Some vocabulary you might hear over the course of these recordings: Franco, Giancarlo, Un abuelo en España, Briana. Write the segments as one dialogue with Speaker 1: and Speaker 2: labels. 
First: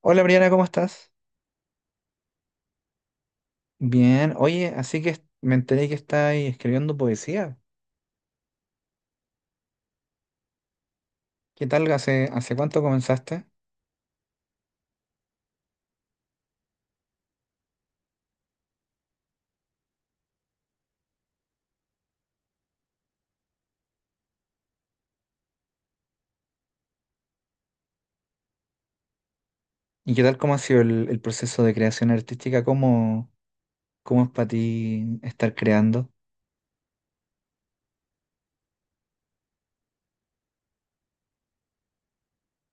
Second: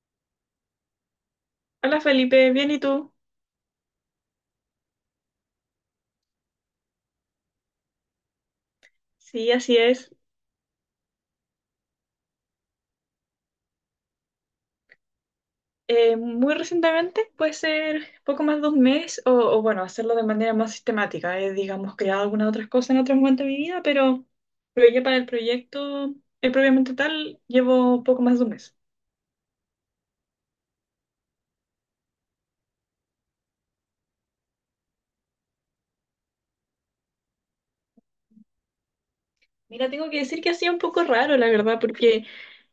Speaker 1: Hola Briana, ¿cómo estás?
Speaker 2: Hola Felipe, bien, ¿y tú?
Speaker 1: Bien, oye, así que me enteré que estáis escribiendo poesía.
Speaker 2: Sí, así es.
Speaker 1: ¿Qué tal? ¿Hace cuánto comenzaste?
Speaker 2: Muy recientemente, puede ser poco más de un mes, o bueno, hacerlo de manera más sistemática. He, digamos, creado algunas otras cosas en otros momentos de mi vida, pero ya para el proyecto, propiamente tal, llevo poco más de un mes.
Speaker 1: ¿Y qué tal cómo ha sido el proceso de creación artística? ¿Cómo es para ti estar creando?
Speaker 2: Mira, tengo que decir que ha sido un poco raro, la verdad, porque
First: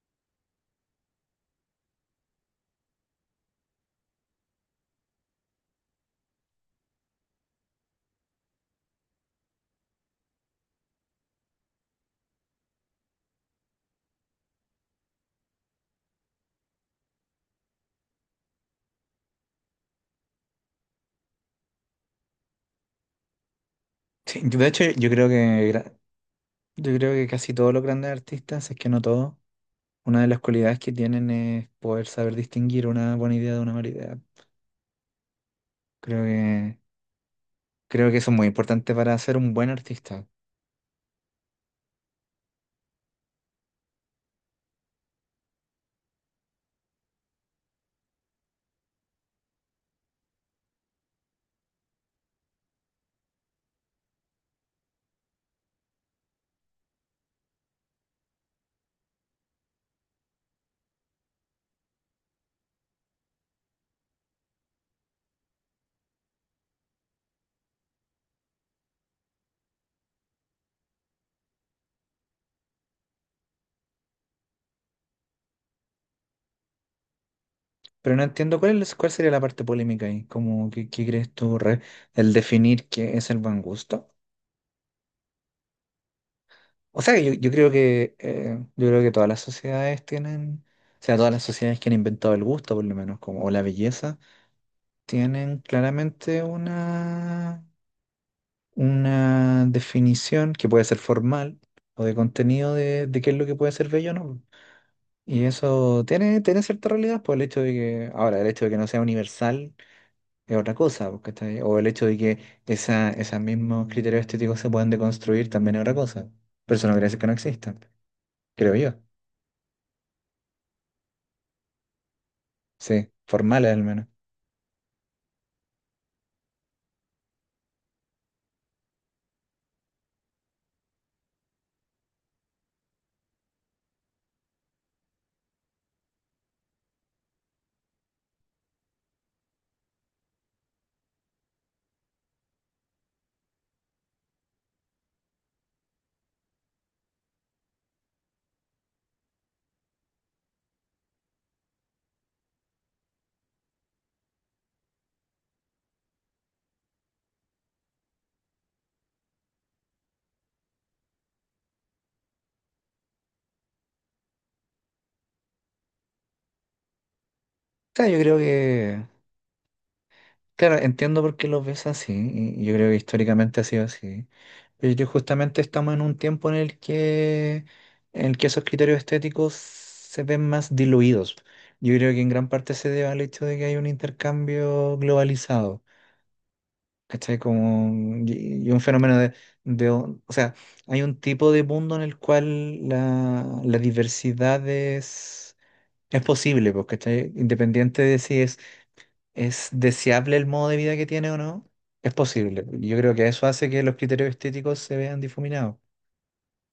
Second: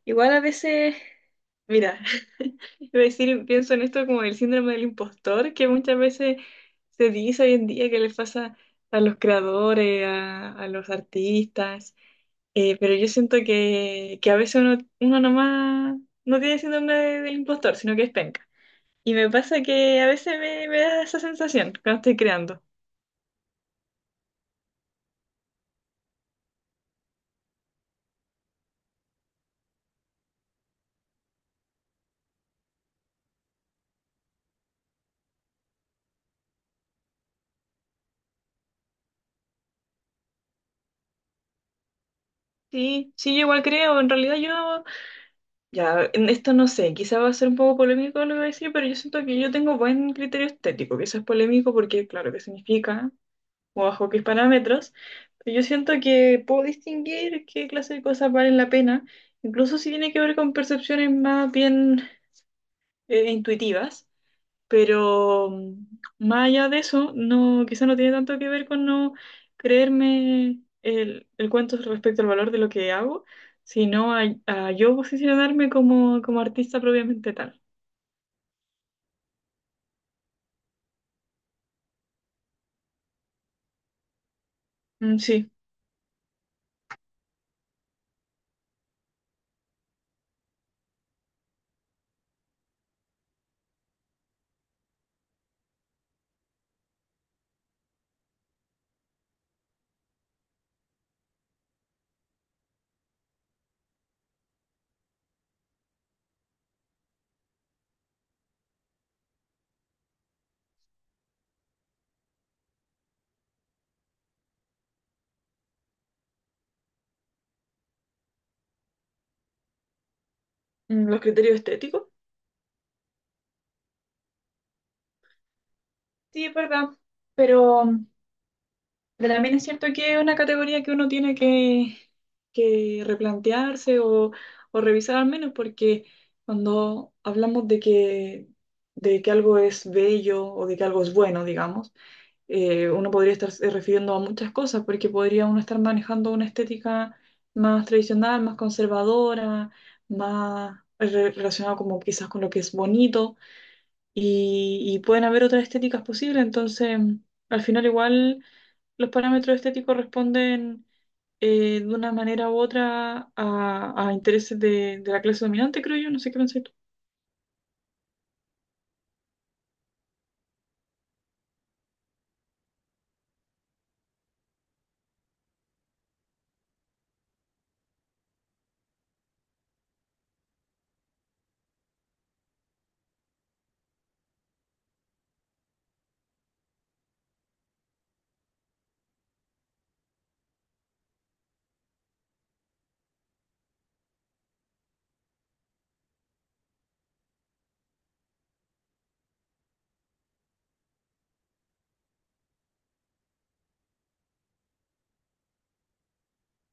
Speaker 2: igual a veces, mira, iba a decir, pienso en esto como el síndrome del impostor, que muchas veces se dice hoy en día que les pasa a los creadores, a los artistas, pero yo siento que a veces uno nomás no tiene síndrome del impostor, sino que es penca. Y me pasa que a veces me da esa sensación cuando estoy creando.
Speaker 1: Sí, de hecho, yo creo que casi todos los grandes artistas, si es que no todos, una de las cualidades que tienen es poder saber distinguir una buena idea de una mala idea. Creo que, creo que eso es muy importante para ser un buen artista.
Speaker 2: Sí, sí, yo igual creo, en realidad yo ya, en esto no sé, quizá va a ser un poco polémico lo que voy a decir, pero yo siento que yo tengo buen criterio estético, que eso es polémico porque, claro, ¿qué significa? O bajo qué parámetros. Pero yo siento que puedo distinguir qué clase de cosas valen la pena, incluso si tiene que ver con percepciones más bien intuitivas. Pero más allá de eso, no, quizá no tiene tanto que ver con no creerme el cuento respecto al valor de lo que hago, sino a yo posicionarme como, como artista propiamente tal.
Speaker 1: Pero no entiendo cuál es, cuál sería la parte polémica ahí, como qué crees tú, el definir qué es el buen gusto.
Speaker 2: Mm, sí.
Speaker 1: O sea, yo creo que todas las sociedades tienen, o sea, todas las sociedades que han inventado el gusto, por lo menos, como, o la belleza, tienen claramente una definición que puede ser formal o de contenido de qué es lo que puede ser bello o no. Y eso tiene cierta realidad, por el hecho de que, ahora, el hecho de que no sea universal. Es otra cosa, pues, ¿cachai? O el hecho de que esos mismos criterios estéticos se puedan deconstruir también es otra cosa. Pero eso no quiere decir que no existan, creo yo.
Speaker 2: Mm, los criterios estéticos.
Speaker 1: Sí, formales al menos. O
Speaker 2: Sí, es verdad. Pero Pero también es cierto que es una categoría que uno tiene que replantearse o revisar al menos, porque cuando hablamos de de que algo es bello o de que algo es bueno, digamos, uno podría estarse refiriendo a muchas cosas, porque podría uno estar manejando una estética más tradicional, más conservadora, más relacionada como quizás con lo que es bonito, y pueden haber otras estéticas posibles, entonces al final igual los parámetros estéticos responden de una manera u otra a intereses de la clase dominante, creo yo, no sé qué pensás tú.
Speaker 1: sea, yo creo que, claro, entiendo por qué los ves así, y yo creo que históricamente ha sido así. Pero yo creo que justamente estamos en un tiempo en el que esos criterios estéticos se ven más diluidos. Yo creo que en gran parte se debe al hecho de que hay un intercambio globalizado. ¿Cachai? Como, y un fenómeno o sea, hay un tipo de mundo en el cual la diversidad es posible, pues, ¿cachai? Independiente de si es deseable el modo de vida que tiene o no, es posible. Yo creo que eso hace que los criterios estéticos se vean difuminados.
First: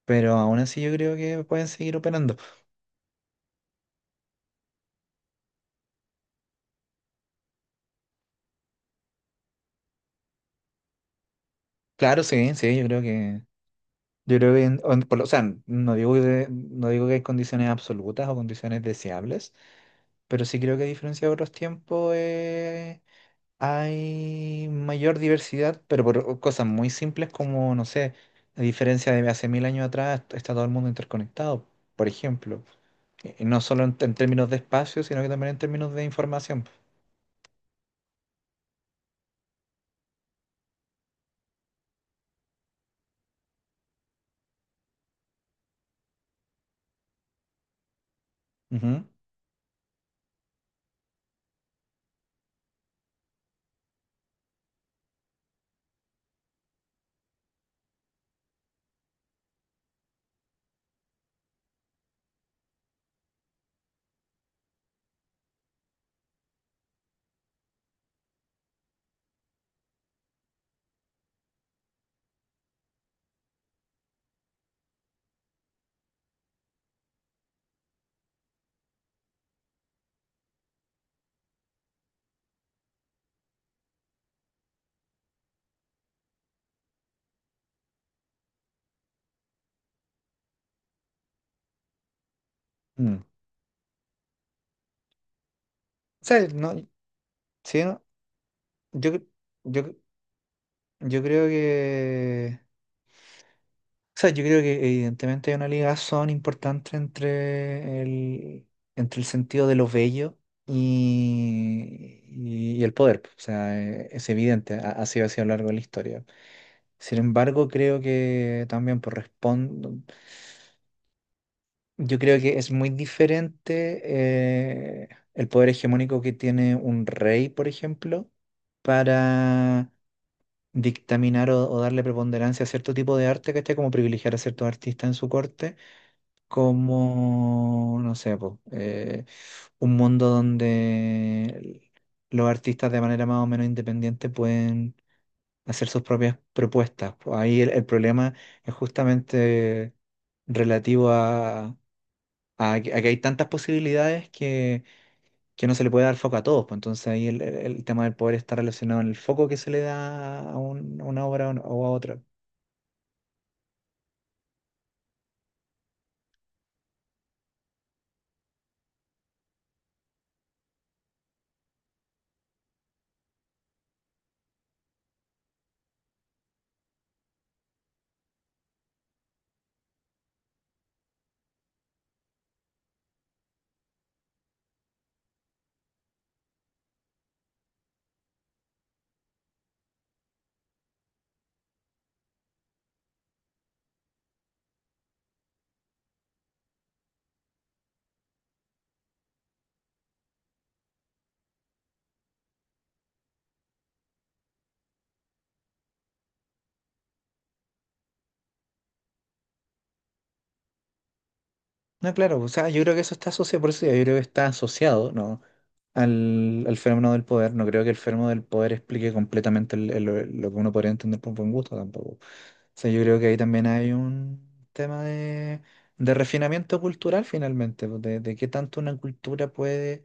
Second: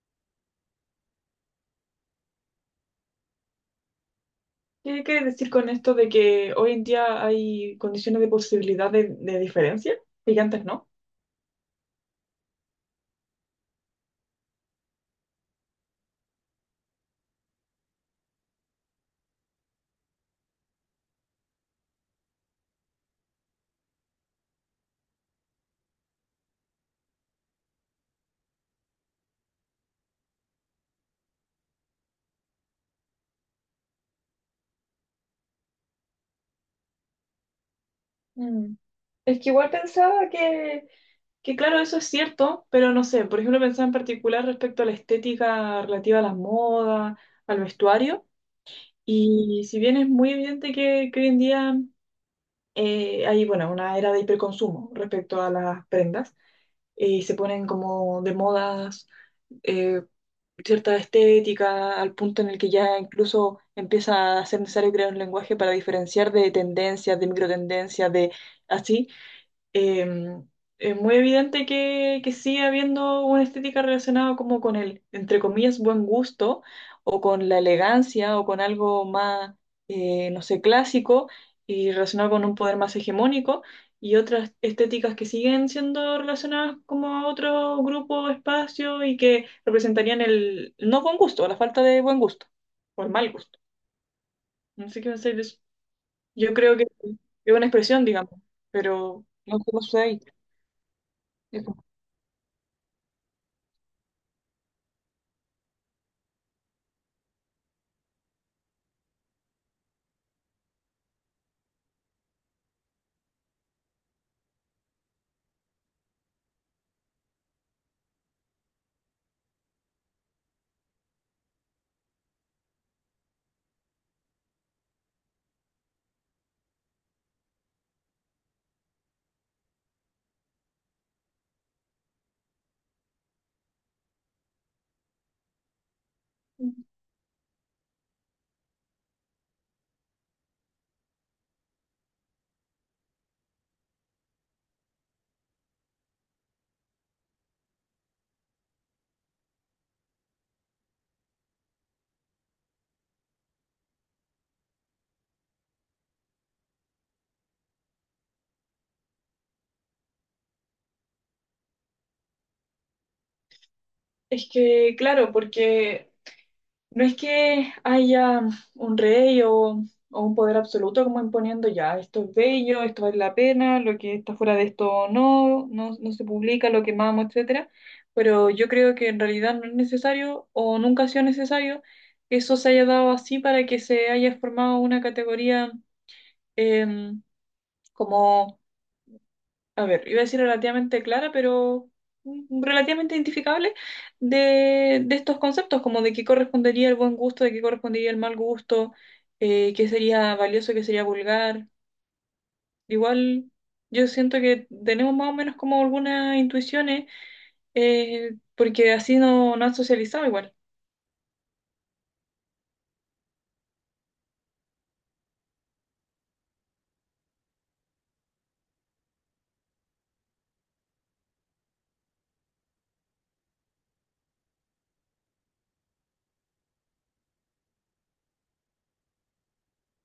Speaker 1: Pero aún así yo creo que pueden seguir operando.
Speaker 2: ¿Qué quieres decir con esto de que hoy en día hay condiciones de posibilidad de diferencia y que antes no?
Speaker 1: Claro, sí, sí, yo creo que... Yo creo que, en- o, en- por lo- o sea, no digo, no digo que hay condiciones absolutas o condiciones deseables. Pero sí creo que a diferencia de otros tiempos hay mayor diversidad, pero por cosas muy simples como, no sé, a diferencia de hace mil años atrás, está todo el mundo interconectado, por ejemplo. Y no solo en términos de espacio, sino que también en términos de información.
Speaker 2: Mm. Es que igual pensaba que, claro, eso es cierto, pero no sé, por ejemplo, pensaba en particular respecto a la estética relativa a las modas, al vestuario,
Speaker 1: Ujú.
Speaker 2: y si bien es muy evidente que hoy en día hay, bueno, una era de hiperconsumo respecto a las prendas y se ponen como de modas eh, cierta estética al punto en el que ya incluso empieza a ser necesario crear un lenguaje para diferenciar de tendencias, de microtendencias, de así em, es muy evidente que sigue habiendo una estética relacionada como con el, entre comillas, buen gusto o con la elegancia o con algo más, no sé, clásico y relacionado con un poder más hegemónico y otras estéticas que siguen siendo relacionadas como a otro grupo, espacio y que representarían el no buen gusto, la falta de buen gusto o el
Speaker 1: Mm.
Speaker 2: mal gusto. No sé qué pensáis de eso.
Speaker 1: O sea,
Speaker 2: Yo
Speaker 1: no,
Speaker 2: creo que es una
Speaker 1: sí, no,
Speaker 2: expresión, digamos,
Speaker 1: yo,
Speaker 2: pero
Speaker 1: cre-
Speaker 2: no sé cómo
Speaker 1: yo, cre-
Speaker 2: sucede ahí.
Speaker 1: yo creo que o sea, yo creo que evidentemente hay una ligazón importante entre el sentido de lo bello y el poder, pues. O sea, es evidente, ha sido así a lo largo de la historia. Sin embargo, creo que también yo creo que es muy diferente el poder hegemónico que tiene un rey, por ejemplo, para dictaminar o darle preponderancia a cierto tipo de arte, ¿cachai? Como privilegiar a ciertos artistas en su corte como, no sé, po, un mundo donde los artistas de manera más o menos independiente pueden hacer sus propias propuestas, po. Ahí el problema es justamente relativo a, a que hay tantas posibilidades que no se le puede dar foco a todos, po. Entonces ahí el, el tema del poder está relacionado en el foco que se le da a una obra o a otra.
Speaker 2: Es que, claro, porque no es que haya un rey o un poder absoluto como imponiendo ya, esto es bello, esto vale la pena, lo que está fuera de esto no, no, no se publica, lo quemamos, etcétera. Pero yo creo que en realidad no es necesario o nunca ha sido necesario que eso se haya dado así para que se haya formado una categoría em, como a ver, iba a decir relativamente clara, pero relativamente identificable de estos conceptos, como de qué correspondería el buen gusto, de qué correspondería el mal gusto, qué sería valioso, qué sería vulgar. Igual yo siento que tenemos más o menos como algunas intuiciones, porque así no, no han socializado igual.
Speaker 1: No, claro, o sea, yo creo que eso está asociado, por eso digo, yo creo que está asociado, ¿no? Al fenómeno del poder. No creo que el fenómeno del poder explique completamente lo que uno podría entender por buen gusto tampoco. O sea, yo creo que ahí también hay un tema de refinamiento cultural finalmente, pues, de qué tanto una cultura puede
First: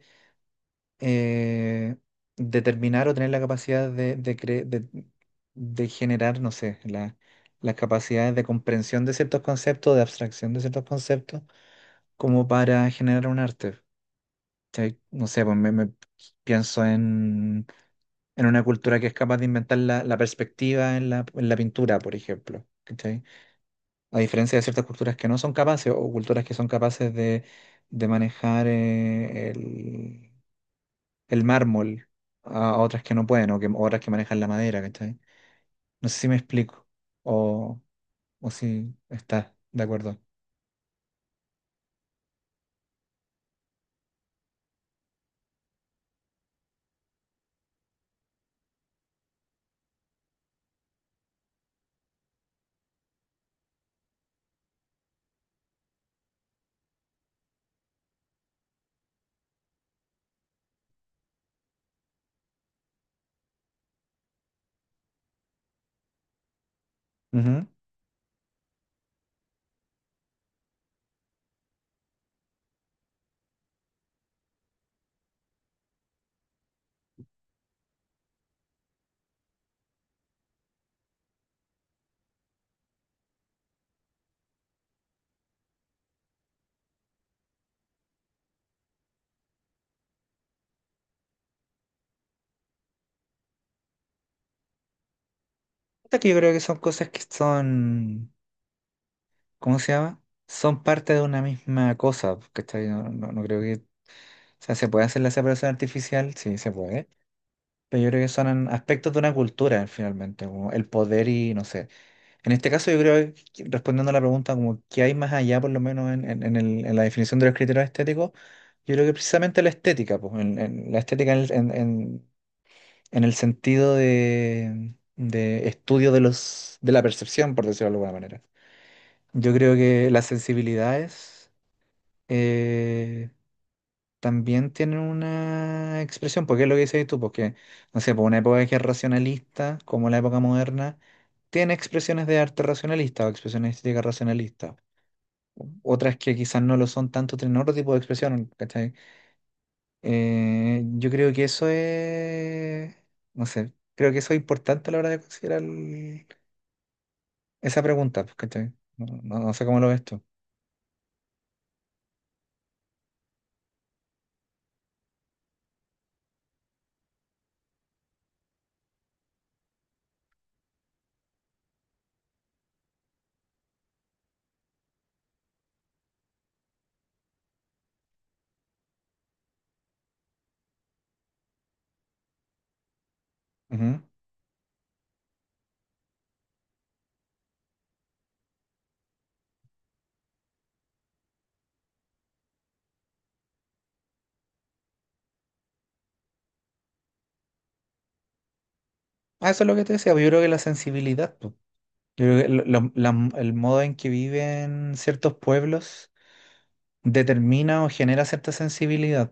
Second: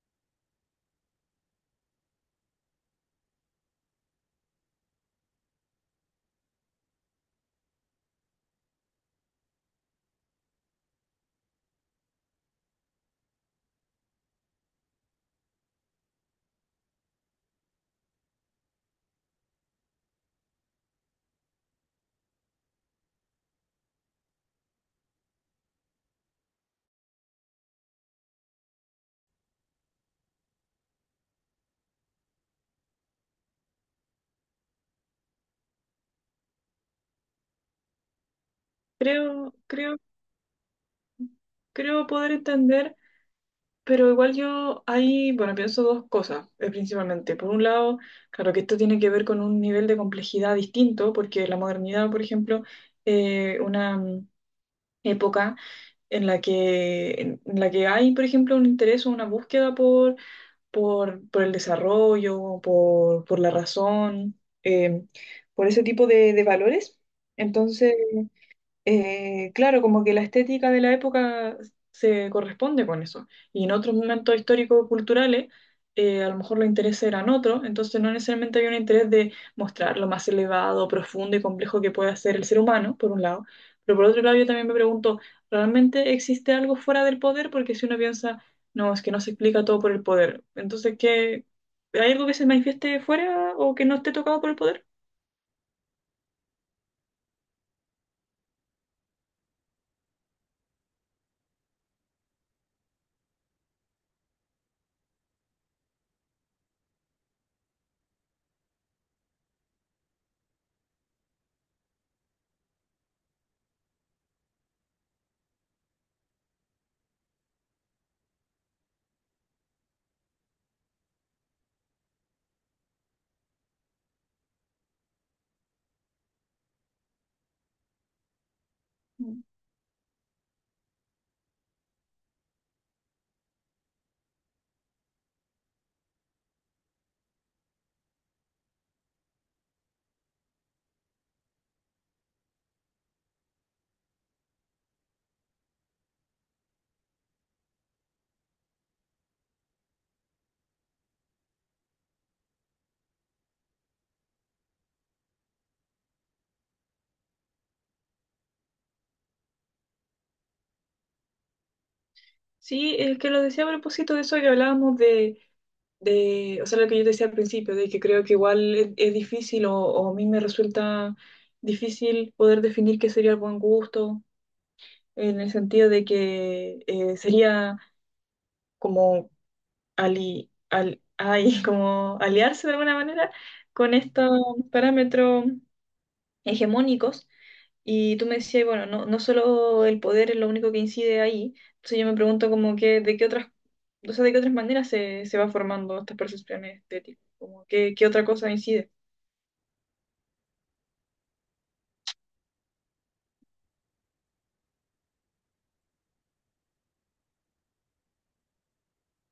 Speaker 1: eh, determinar o tener la capacidad de generar, no sé, las capacidades de comprensión de ciertos conceptos, de abstracción de ciertos conceptos como para generar un arte. ¿Cachai? No sé, pues me pienso en una cultura que es capaz de inventar la perspectiva en la pintura, por ejemplo. ¿Cachai? A diferencia de ciertas culturas que no son capaces o culturas que son capaces de manejar el mármol a otras que no pueden o que, o otras que manejan la madera. ¿Cachai? No sé si me explico o, o si estás
Speaker 2: Creo,
Speaker 1: de
Speaker 2: creo,
Speaker 1: acuerdo.
Speaker 2: creo poder entender. Pero igual yo ahí, bueno, pienso dos cosas, principalmente. Por un lado, claro que esto tiene que ver con un nivel de complejidad distinto, porque la modernidad, por ejemplo, una época en la que hay, por ejemplo, un interés o una búsqueda por el desarrollo, por la razón, eh, por ese tipo de valores.
Speaker 1: Ujú.
Speaker 2: Entonces, claro, como que la estética de la época se corresponde con eso. Y en otros momentos históricos culturales, a lo mejor los intereses eran otros, entonces no necesariamente había un interés de mostrar lo más elevado, profundo y complejo que puede ser el ser humano, por un lado. Pero por otro lado, yo también me pregunto, ¿realmente existe algo fuera del poder? Porque si uno piensa, no, es que no se explica todo por el poder. Entonces, ¿qué? ¿Hay algo que se manifieste fuera o que no esté tocado por el poder?
Speaker 1: Hasta que yo creo que son cosas que son... ¿Cómo se llama? Son parte de una misma cosa, ¿cachai? No, no, no creo que, o sea, se puede hacer la separación artificial, sí, se puede, pero yo creo que son aspectos de una cultura, finalmente, como el poder y, no sé. En este caso, yo creo, que, respondiendo a la pregunta, como qué hay más allá, por lo menos en, en la definición de los criterios estéticos, yo creo que precisamente la estética, pues, la estética en el sentido de estudio de la percepción, por decirlo de alguna manera. Yo creo que las sensibilidades eh, también tienen una expresión, porque es lo que dices tú, porque, no sé, por una época que es racionalista, como la época moderna, tiene expresiones de arte racionalista o expresiones estéticas racionalistas. Otras que quizás no lo son tanto, tienen otro tipo de expresión, ¿cachai? Yo creo que eso es, no sé, creo que eso es importante a la hora de considerar esa pregunta, pues, ¿cachai? No sé cómo lo ves tú.
Speaker 2: Sí, es que lo decía a propósito de eso que hablábamos de, o sea, lo que yo decía al principio, de que creo que igual es difícil o a mí me resulta difícil poder definir qué sería el buen gusto, en el sentido de que sería como, ali, al, ay, como aliarse de alguna manera con
Speaker 1: Ujú.
Speaker 2: estos parámetros hegemónicos y tú me decías, bueno, no, no solo el poder es lo único que incide ahí. Entonces yo me pregunto como que, ¿de qué otras, o sea, de qué otras maneras se, se va formando estas percepciones estéticas? Como que, ¿qué otra cosa incide?
Speaker 1: Ah, eso es lo que te decía, pues, yo creo que la sensibilidad, pues. Yo creo que el modo en que viven ciertos pueblos determina o genera cierta sensibilidad.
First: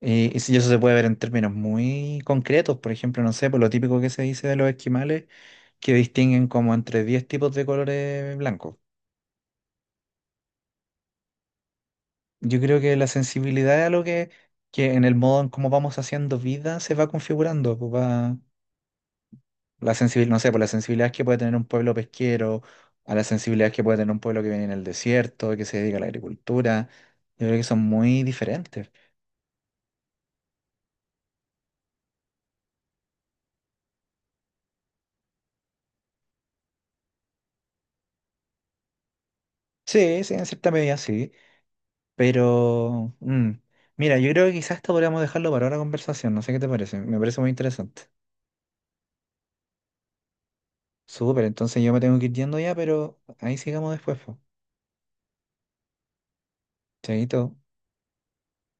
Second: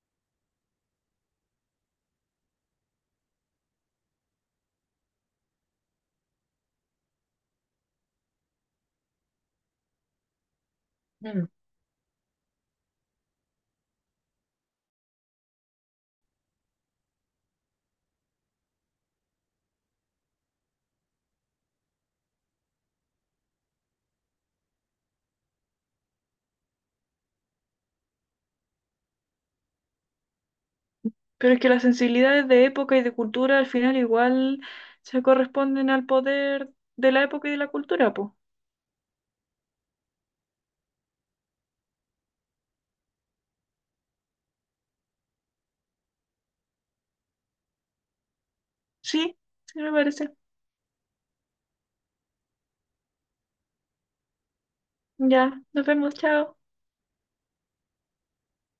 Speaker 1: Y si eso se puede ver en términos muy concretos, por ejemplo, no sé, por lo típico que se dice de los esquimales, que distinguen como entre 10 tipos de colores blancos.
Speaker 2: Mm.
Speaker 1: Yo creo que la sensibilidad es algo que en el modo en cómo vamos haciendo vida se va configurando, pues va. La sensibilidad, no sé, por la sensibilidad que puede tener un pueblo pesquero, a la sensibilidad que puede tener un pueblo que viene en el desierto, que se dedica a la agricultura, yo creo que son muy diferentes.
Speaker 2: Pero es que las sensibilidades de época y de cultura al final igual se corresponden al poder de la época y de la cultura, pues.
Speaker 1: Sí, sí, en cierta medida sí, pero mira, yo creo que quizás esto podríamos dejarlo para otra conversación, no sé qué te parece, me parece muy interesante.
Speaker 2: Sí, sí me parece.
Speaker 1: Súper, entonces yo me tengo que ir yendo ya, pero ahí sigamos después, pues.
Speaker 2: Ya, nos vemos, chao.
Speaker 1: Chaito.